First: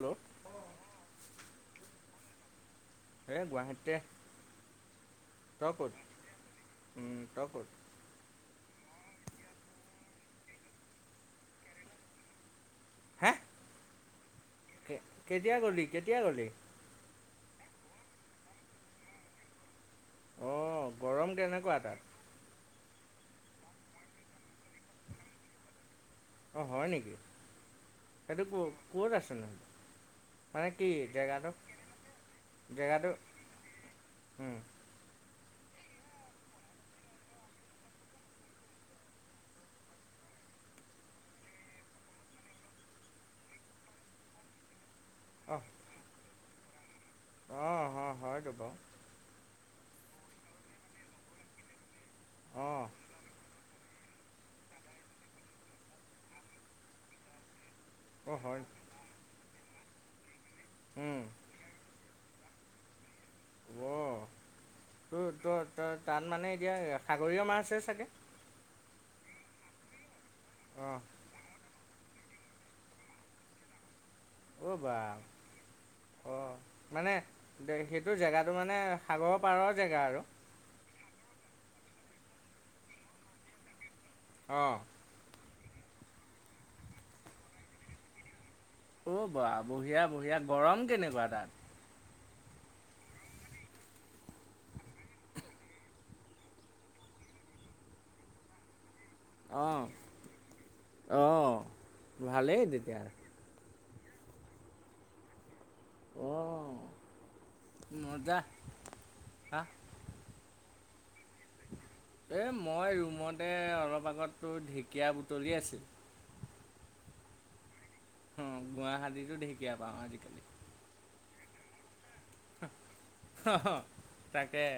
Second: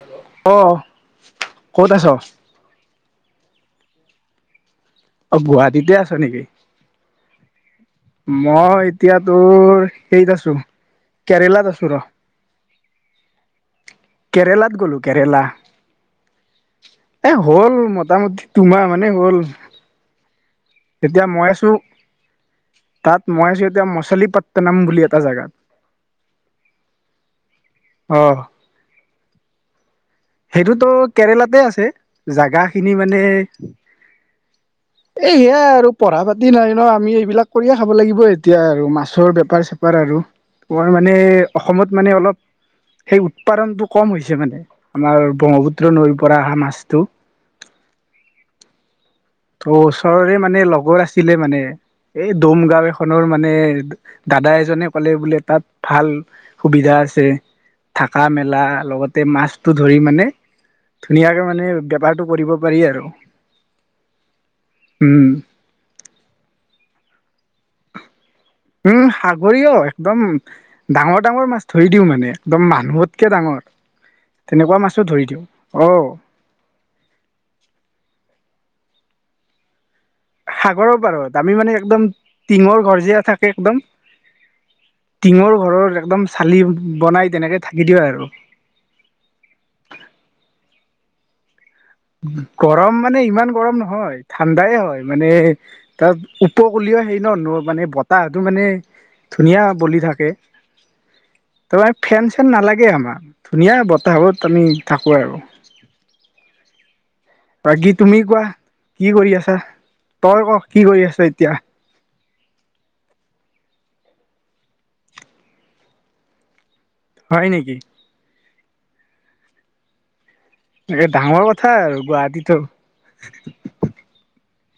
Hello ক ক'ত আছ এ গুৱাহাটীতে। অ তই ক'ত গুৱাহাটীতে আছ নেকি উম তই ক'ত মই এতিয়া তোৰ হেইত আছোঁ কেৰেলাত আছোঁ ৰ হে কেৰেলাত গ'লো কেৰেলা কেতিয়া গ'লি এ হ'ল ম মোটামুটি দুমাহ মানে হ'ল অঁ তেতিয়া গৰম মই আছোঁ কেনেকুৱা তাত তাত মই আছোঁ এতিয়া মচলী পট্টনম বুলি এটা জেগাত অঁ হয় নেকি অ সেইটো ক' ক'ত আছে সেইটোতো জেগাটো কেৰেলাতে আছে জাগাখিনি জেগাটো মানে অঁ এই সেয়াই আৰু পঢ়া পাতি নাই ন আমি এইবিলাক কৰিয়ে খাব লাগিব এতিয়া আৰু মাছৰ বেপাৰ চেপাৰ আৰু তোমাৰ মানে অসমত মানে অলপ সেই উৎপাদনটো কম হৈছে মানে আমাৰ ব্ৰহ্মপুত্ৰ নৈৰ পৰা আহা মাছটো অঁ অঁ হয়তো বাৰু ত ওচৰৰে মানে লগৰ আছিলে মানে এই দৌম অঁ গাওঁ এখনৰ মানে দাদা এজনে ক'লে বোলে তাত ভাল সুবিধা আছে থাকা অঁ হয় মেলা লগতে মাছটো ধৰি মানে ধুনীয়াকে মানে বেপাৰ টো কৰিব পাৰি আৰু অ উম তোৰ ত ত তাত মানে এতিয়া সাগৰীয় মাছ ছে চাগে উম সাগৰিয় একদম অঁ ডাঙৰ ডাঙৰ মাছ ধৰি দিওঁ মানে একদম মানুহতকে ডাঙৰ অ তেনেকুৱা বা মাছো ধৰি দিওঁ অ অ মানে সেইটো জেগাটো মানে সাগৰৰ পাৰৰ জেগা আৰু সাগৰৰ পাৰৰ দামি মানুহে একদম টিঙৰ ঘৰ যে থাকে একদম অঁ টিঙৰ ঘৰৰ একদম চালি বনাই তেনেকে থাকি দিওঁ আৰু অঁ' বা বঢ়িয়া, বঢ়িয়া গৰম কেনেকুৱা তাত গৰম মানে ইমান গৰম নহয় ঠাণ্ডাই হয় মানে তাত উপকীয় সেই ন ন মানে বতাহটো মানে। ধুনীয়া অঁ বলি থাকে। অঁ তোৰ ফেন চেন ভালেই নালাগে, তেতিয়া আমাৰ ধুনীয়া বত বত আমি থাকোঁ আৰু অঁ। বাকী তুমি মজা কোৱা কি কৰি আছা হা তই ক কি কৰি আছ এতিয়া এই মই ৰুমতে অলপ আগতো ঢেঁকীয়া বুটলি আছিল। হয় নেকি! অঁ গুৱাহাতী টো ঢেকীয়া পাওঁ আজিকালি। এ ডাঙৰ কথা আৰু গুৱাহাটীতো। হেঁ!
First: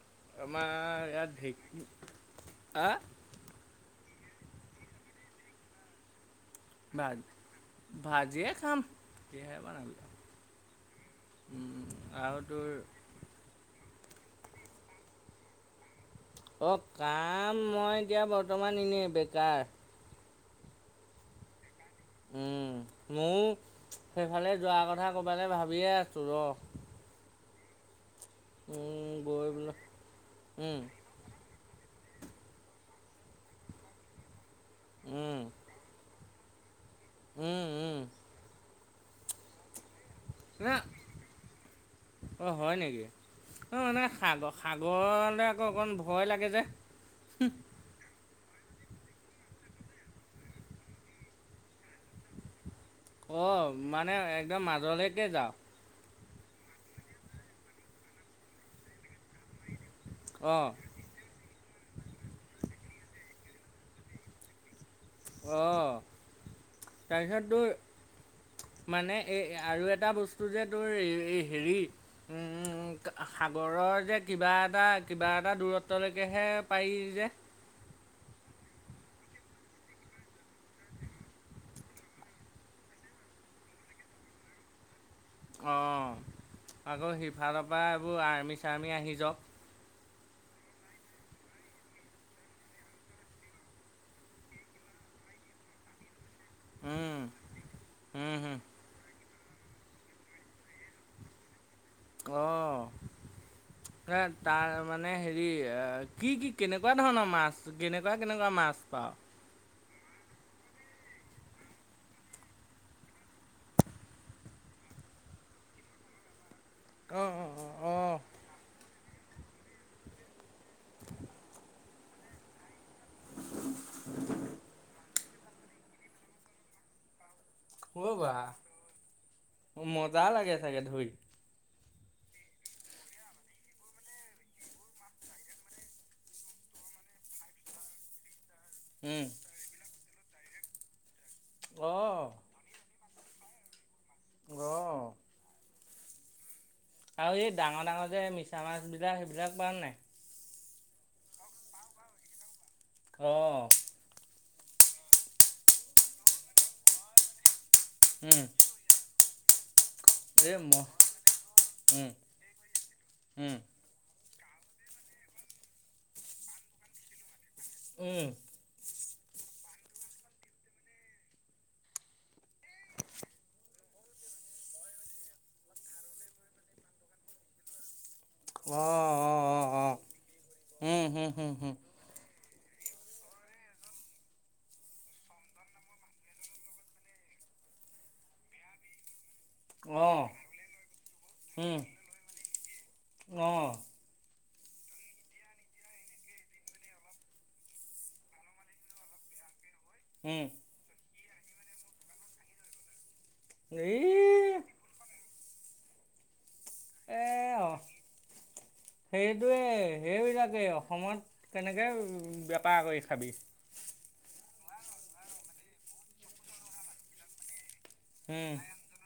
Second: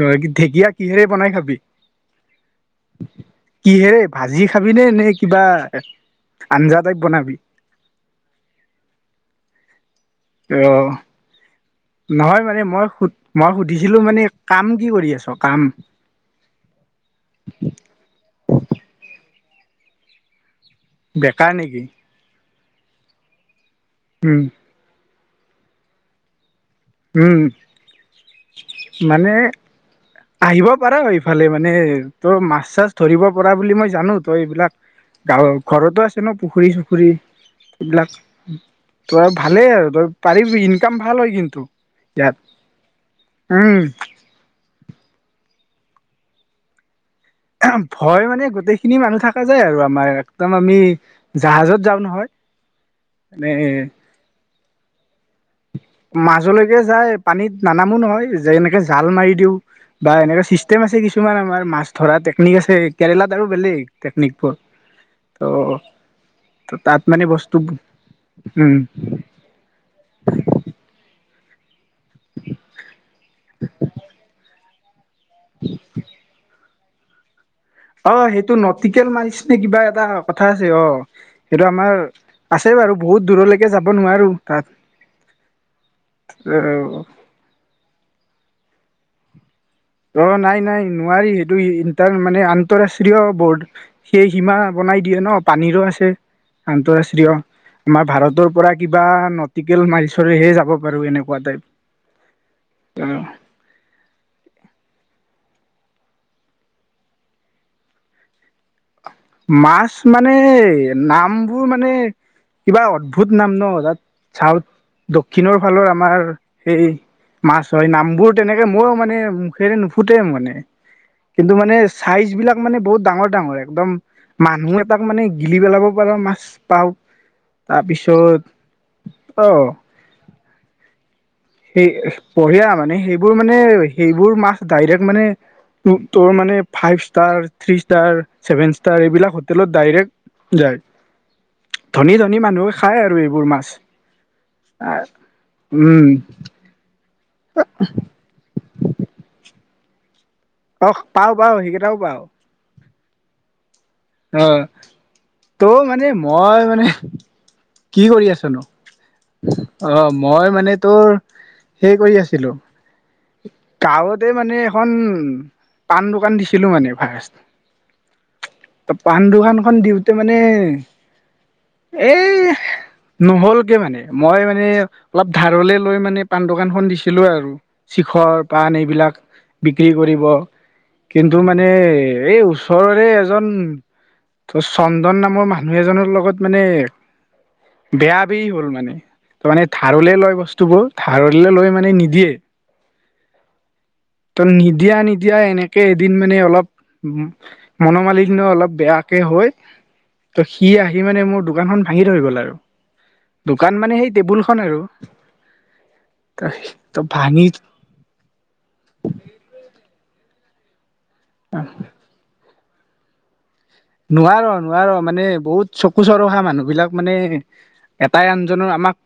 তই ঢেকীয়া কিহেৰে বনাই খাবি? আ কিহেৰে ভাজি খাবিনে নে কিবা! আঞ্জা টাইপ নাই বনাবি ভাজিয়ে খাম সহে বনালো। অঁ আৰু নহয় মানে তোৰ মই সু মই সুধি ছিলো মানে কাম কি কৰি আছ কাম? অঁ কাম মই এতিয়া বৰ্তমান এনে বেকাৰ। বেকাৰ নেকি? উম ময়ও উম সেইফালে যোৱা কথা ক'বালৈ ভাবিয়ে আছো ৰ। উম উম, মানে গৈ বোলো আহিব উম, পাৰা এইফালে মানে মানে তই মাছ- চাছ ধৰিব পৰা বুলি মই জানো তই এইবিলাক উম, গাঁৱ ঘৰতো আ! জানো পুখুৰী চুখুৰী উম, উম এইবিলাক তই ভালেই আৰু তই পাৰিবি না ইনকাম ভাল হয় কিন্তু অঁ হয় ইয়াত। বৰলৈ আকৌ অকণ ভয় লাগে যে। ভয় মানে। গোটেইখিনি মানুহ থকা যায় আৰু আমাৰ একদম আমি জাহাজত যাওঁ নহয়। অঁ মানে একদম মাজলৈ মাজলৈকে যায় পানীত নানামো নহয় যে এনেকে জাল মাৰি দিওঁ। বা এনেকুৱা অঁ চিষ্টেম আছে কিছুমান আমাৰ। মাছ ধৰা টেকনিক আছে। কেৰেলাত আৰু বেলেগ টেকনিকবোৰ। অঁ ত' তাত মানে তাৰপিছত বস্তু তোৰ উম মানে এই আৰু এটা বস্তু যে তোৰ হেৰি সাগৰৰ যে কিবা এটা কিবা এটা দূৰত্বলৈকেহে পাৰি যে অঁ সেইটো নটিকেল মাৰিছ নে কিবা এটা কথা আছে অ সেইটো আমাৰ আছে বাৰু বহুত দূৰলৈকে যাব নোৱাৰোঁ তাত। অঁ আকৌ সিফালৰ পৰা এইবোৰ আৰ্মি চাৰ্মি আহি যাওঁক। অঁ নাই নাই নোৱাৰি সেইটোৰ মানে আন্তঃৰাষ্ট্ৰীয় ব সেই সীমা বন পানীৰো আছে। উম, আন্তঃৰাষ্ট্ৰীয়। আমাৰ উম, হুম। ভাৰতৰ কিবা টিকেল মাৰি চৰিহে যাব পাৰো এনেকুৱা টাইপ। আহ এ তাৰ মানে হেৰি কি কি কেনেকুৱা ধৰণৰ মাছ কেনেকুৱা কেনেকুৱা মাছ পাওঁ মাছ মানে নামবোৰ মানে কিবা অদ্ভুত নাম ন তাত চাউথ দক্ষিণৰ ফালৰ আমাৰ সেই অ', মাছ অ', অ', হয় অ', নামবোৰ তেনেকে মইও মানে মুখেৰে নুফুটে মানে। কিন্তু মানে চাইজ বিলাক মানে বহুত ডাঙৰ ডাঙৰ এক্দম মানুহ এটাক মানে গিলি পেলাব পাৰো মাছ পাও অ' বা মজা লাগে চাগে ধৰি সেই বঢ়িয়া মানে সেইবোৰ মানে সেইবোৰ মাছ ডাইৰেক্ মানে! তোৰ মানে five star, three star seven star um. এইবিলাক হোটেলত ডাইৰেক্ট যায়। অ', ধনী-ধনী মানুহে খায় আৰু এই এইবোৰ মাছ, আ অ', উম। আৰু এই ডাঙৰ ডাঙৰ যে মিছা মাছবিলাক সেইবিলাক খোৱা নে নাই? আহ পাও, পাও, সেইকেইটাও পাও। অ। আহ তৌ মানে মই মানে কি কৰি উম, আছনো? অ মই এই ম মানে তোৰ হেই উম, কৰি আছিলো। উম, কাৰত ততে মানে এখন পান দোকান দিছিলো মানে ফাৰ্ষ্ট। উম। ত পাণ দোকানখন দিওঁতে মানে এই নহ'ল কে মানে। মই মানে অলপ ধাৰলে লৈ মানে পাণ দোকানখন দিছিলো আৰু ঘৰৰ পাণ অ', এইবিলাক অ', অ', বিক্ৰী অ', কৰিব। উম, হুম, কিন্তু হুম, মানে হুম, এই ও ওচৰৰে এজন ত চন্দন নামৰ মানুহ এজনৰ লগত মানে বেয়া বেই হ'ল মানে। তাৰ মানে ধাৰলে অ', লই বস্তুবোৰ, ধাৰলে লৈ মানে নিদিয়ে। অঁ। ত নিদিয়া নিদিয়া এনেকে এদিন মানে অলপ মনোমালিন্য অলপ বেয়াকে হয়। ত উম, সি আহি মানে মোৰ দোকানখন ভাঙি থৈ গ'ল আৰু। দোকান মানে ই সেই টেবুল খন আৰু। ত এ ভাঙি অ', তাক অসমত কেনেকে বেপাৰ কৰি খাবি? নোৱাৰ, নোৱাৰ। মানে বহুত চকু চৰহা মানুহ বিলাক মানে এটাই উম, আনজনৰ আমাক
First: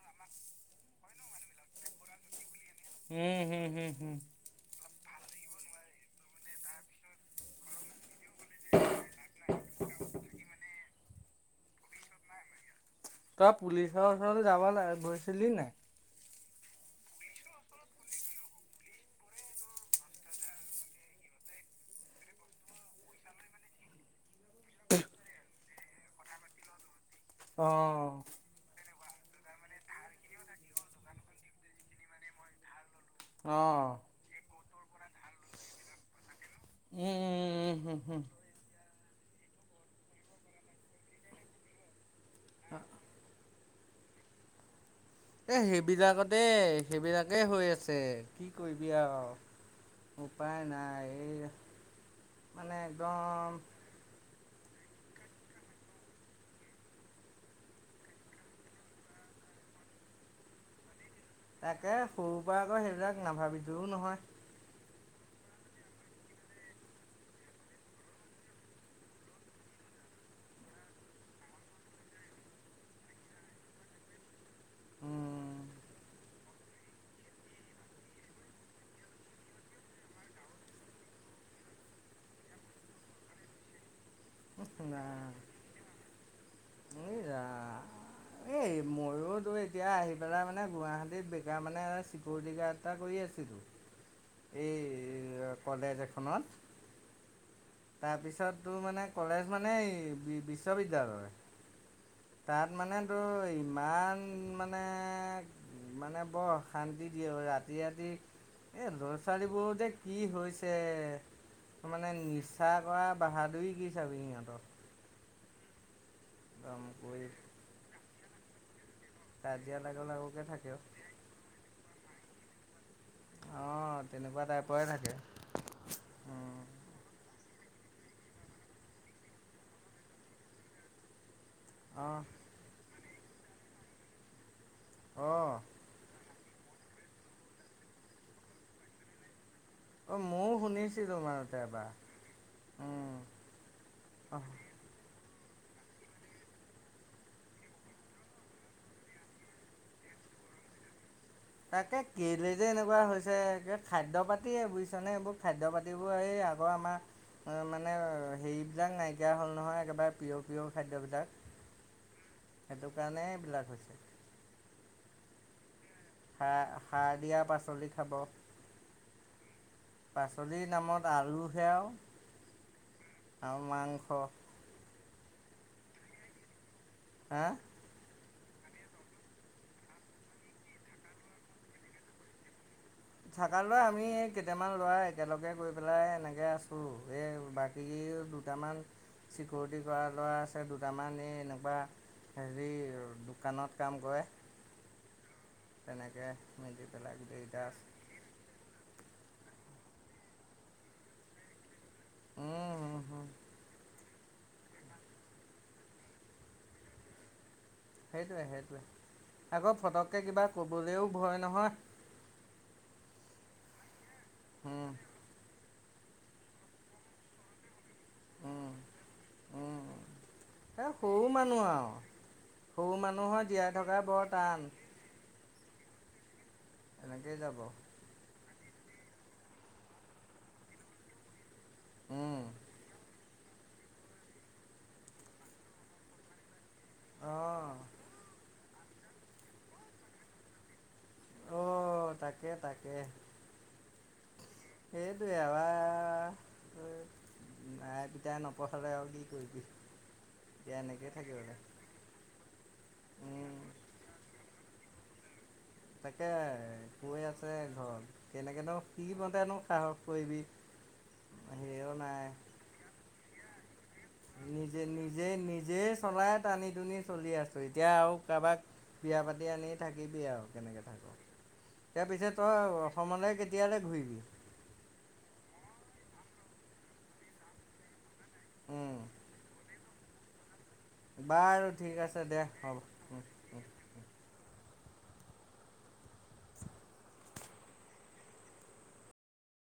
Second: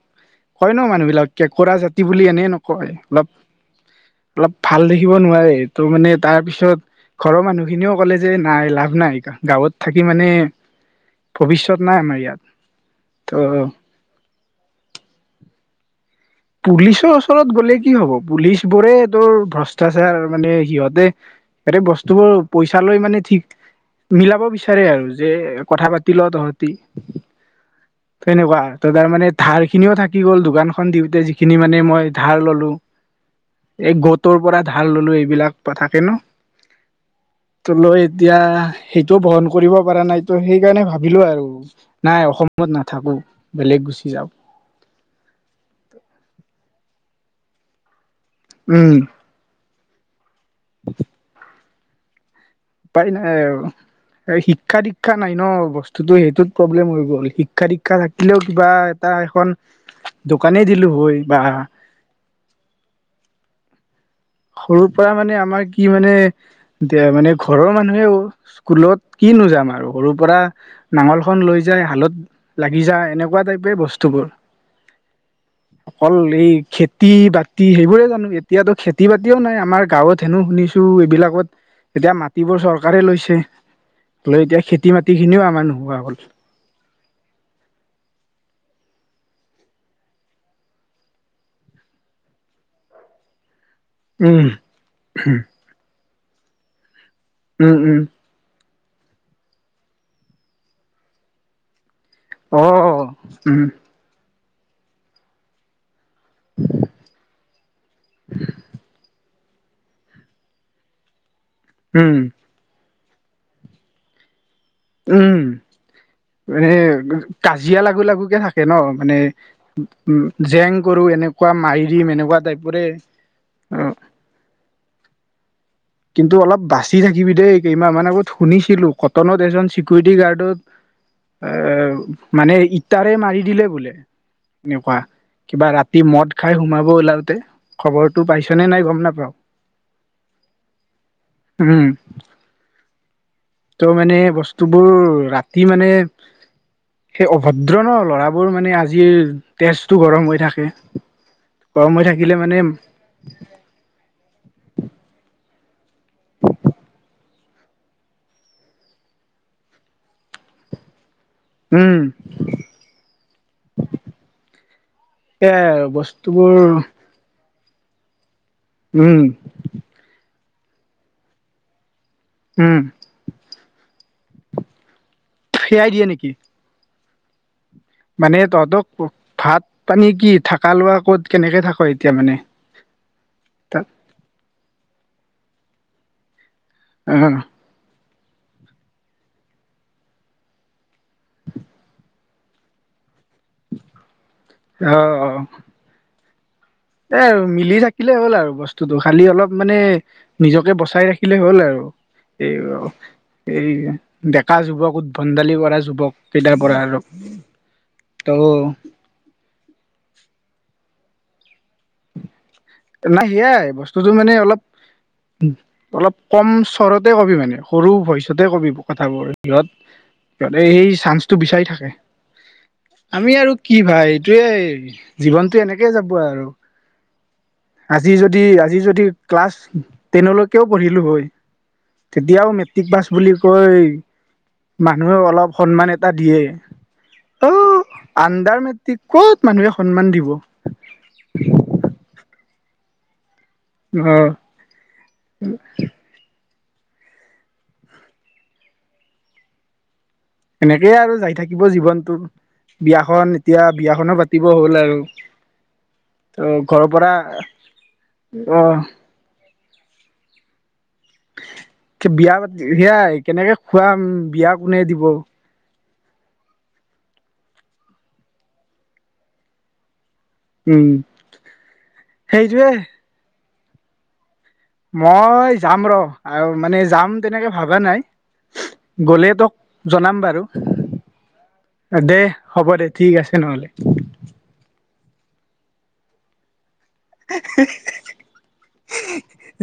কয় ন মানুহ বিলাক কেঁকোৰা জাতি বুলি। এনেই ন কয়, উম, হুম, হুম, হুম। অলপ-অলপ ভাল দে খিব নোৱাৰে। ত' মানে তাৰ পিছত ঘৰৰ মানুহখিনিও ক'লে যে নাই লাভ নাই গাঁৱত থাকি মানে ভৱিষ্যত নাই আমাৰ ইয়াত। ত তই পুলিচৰ ওচৰ যাব লা গৈছিলি নাই? পুলিচৰ ওচৰত গ'লে কি হব? পুলিচ বোৰে তোৰ ভ্ৰষ্টাচাৰ। মানে সিহঁতে বেলেগ বস্তুবোৰ পইচা লৈ মানে ঠিক। মিলাব বিচাৰে আৰু যে কথা পাতি ল তহঁতি। অঁঅঁ। তেনেকুৱা ত তাৰ মানে ধাৰ খিনিও থাকি গ'ল, দোকানখন দিওঁতে যিখিনি মানে মই ধাৰ ললো। এই অ', গতৰ পৰা ধাৰ ললো। এইবিলাক থাকে ন? উম, ত উম, লৈ উম, উম, এতিয়া সেইটো বহন কৰিব পৰা নাই। তো সেইকাৰণে ভাবিলো আৰু নাই অসমত নাথাকো। বেলেগ গুচি যাওঁ। এ সেইবিলাকতে সেইবিলাকেই হৈ আছে। কি কৰিবি উম আও। উপায় নাই। এই মানে উপাই নাই একদম আৰু এই শিক শিক্ষা দীক্ষা নাই ন? বস্তুটো সেইটোত প্ৰব্লেম হৈ গ'ল। শিক্ষা দীক্ষা থাকিলেও কিবা এটা এখন দোকানেই দিলো হয়। বা তাকে। সৰুৰ পৰা আকৌ সেইবিলাক নাভাবিলিও নহয়। সৰুৰ পৰা মানে আমাৰ কি মানে এ মানে ঘৰৰ মানুহে স্কুলত কি কি নো যাম আৰু সৰুৰ পৰা নাঙল খন লৈ যাই হালত লাগি যায়। এনেকুৱা টাইপে বস্তুবোৰ। অ অকল এই খেতি-বাতি সেইবোৰে জানো? এতিয়াতো খেত খেতি-বাতিও নাই আমাৰ গাঁৱত। হেনো শুনিছো এইবিলাকত এতিয়া মাটিবোৰ চৰকাৰে লৈছে। লৈ এতিয়া খেতি মাটি খিনিও নাই আমাৰ নোহোৱা হ'ল। এই ৰাম। এই ময়োতো এতিয়া আহি পেলাই মানে গুৱাহাটীত বেকাৰ মানে চিকিউৰিটি গাৰ্ড এটা কৰি আছিলোঁ। উম এই [unintelligible] উম উম তাৰপিছত তোৰ মানে কলেজ মানে বিশ্ববিদ্যালয়। অ তাত মানে তো উম ইমান মানে মানে বৰ অশান্তি দিয়ে ৰাতি ৰাতি এই ছোৱালীবোৰতে কি হৈছে মানে উম নিজ কৰা বাহাদুুৰ কি চাবি ইহঁতৰ উম মানে কৰি কাজিয়া লাগু লাগুকে থাকে ন। মানে কাজিয়া লাগো উ লাগোকে থাকে জেং কৰো এনেকুৱা মাইৰিম এনেকুৱা টাইপৰে। অ তেনেকুৱা টাই পৰাে থাকে কিন্তু অলপ অঁ বাচি থাকিবি দেই কেইমাহ মান আগত শুনিছিলো কটনত এজন চিকিউৰিটি গাৰ্ডত উ এ মানে ইটাৰে মাৰি দিলে বোলে। এনেকুৱা অঁ কিবা ৰাতি মদ খাই সোমাব ওলাওতে খবৰটো পাইছনে নাই গম নাপাও অ ময়ও শুনিছিলো তো উম মাৰতেবাৰ ত' মানে বস্তুবোৰ ৰাতি মানে। সেই অভদ্ৰ ন ল'ৰাবোৰ মানে আজিৰ তেজটো গৰম হৈ থাকে। গৰম তাকে হৈ থাকিলে কেলে মানে যে এনেকুৱা হৈছে খাদ্য পাতিয়ে বুজিছ নে এইবোৰ খাদ্য পাতি দেব এই আগৰ আমাৰ মানে হেৰিবিলাক নাইকিয়া হ'ল নহয় একেবাৰে পিয় প্ৰিয় উম খাদ্যবিলাক সেইটো কাৰণে এইবলাক হৈছে এয়া আৰু বস হ সাৰ দিয়া পাচলি খাব উম পাচলিৰ নামত আলু সেয়াও উম আৰু মাংস সেয়াই দিয়ে নেকি হা মানে তহঁতক ভাত পানী কি থাকা লোৱা ক'ত কেনেকে থাক এতিয়া মানে থাকালৈ তাত আমি কেইটামান লৰা একেলগে গৈ পেলাই এনেকে আছো অ এই বাকী দুটামান চিকিৰিটি কৰা ল'ৰা আছে দুটামান এই এনেকুৱা হজৰি আহ আহ তেনেকৈ এ আৰু মিলি থাকিলে হ'ল আৰু বস্তুটো খালি অলপ মানে নিজকে বচাই ৰাখিলে হ'ল আৰু উম হুম হুম এই এই ডেকা যুৱক উদ্ভণ্ডালি কৰা যুৱক কেইটাৰ পৰা আৰু ত' সেইটোৱে সেইটোৱে আকৌ ফটককৈ কিবা ক'বলৈও ভয় নহয় নাই সেয়াই বস্তুটো মানে অলপ উম অলপ কম চৰতে কবি মানে সৰু ভইচতে কবি উম কথাবোৰ সিহত উম সিহঁত এ সেই সৰু চান্সটো বিচাৰি মানুহ থাকে আৰু সৰু আমি মানুহৰ আৰু জীয়াই কি থকা ভাই বৰ এইটোয়ে টান জীৱনটো এনেকে যাব আৰু এনেকেই যাব আজি যদি আজি যদি ক্লাছ টেনলৈকেও পঢ়িলো হয় উম তেতিয়াও মেট্ৰিক পাছ বুলি কৈ মানুহে অলপ সন্মান এটা দিয়ে অ অঁ আণ্ডাৰ মেট্ৰিক ক'ত মানুহে সন্মান দিব অ' তাকে তাকে অ সেইটোয়ে আবাৰ মায়াই পিতাই নপঢ়ে আৰু কি কৰিবি এনেকেই আৰু যাই থাকিব জীৱনটো বিয়াখন উম এতিয়া বিয়াখনো পাতিব হ'ল আৰু তাকে ত ঘৰৰ পৰা কৈ আছে ঘৰত অ কেনেকৈ ধৰ কি বওঁতেনো সাহস কৰিবি হেৰিও নাই বিয়া পাতি সেয়াই কেনেকে খুৱাম বিয়া কোনে নিজে দিব নিজে নিজেই চলাই টানি নি চলি আছো এতিয়া আৰু কাৰোবাক বিয়া পাতি আনি থাক থাকিবি আৰু কেনেকৈ উম থাক তাৰপিছত সেইটোৱে তই অসমলৈ কেতিয়ালৈ ঘূৰিবি মই যাম ৰ আৰু মানে যাম তেনেকে ভাবা নাই। উম, গ'লে তক জনাম বাৰু বাৰু ঠিক দে আছে হ'ব দে ঠিক আছে নহলে [inaudible]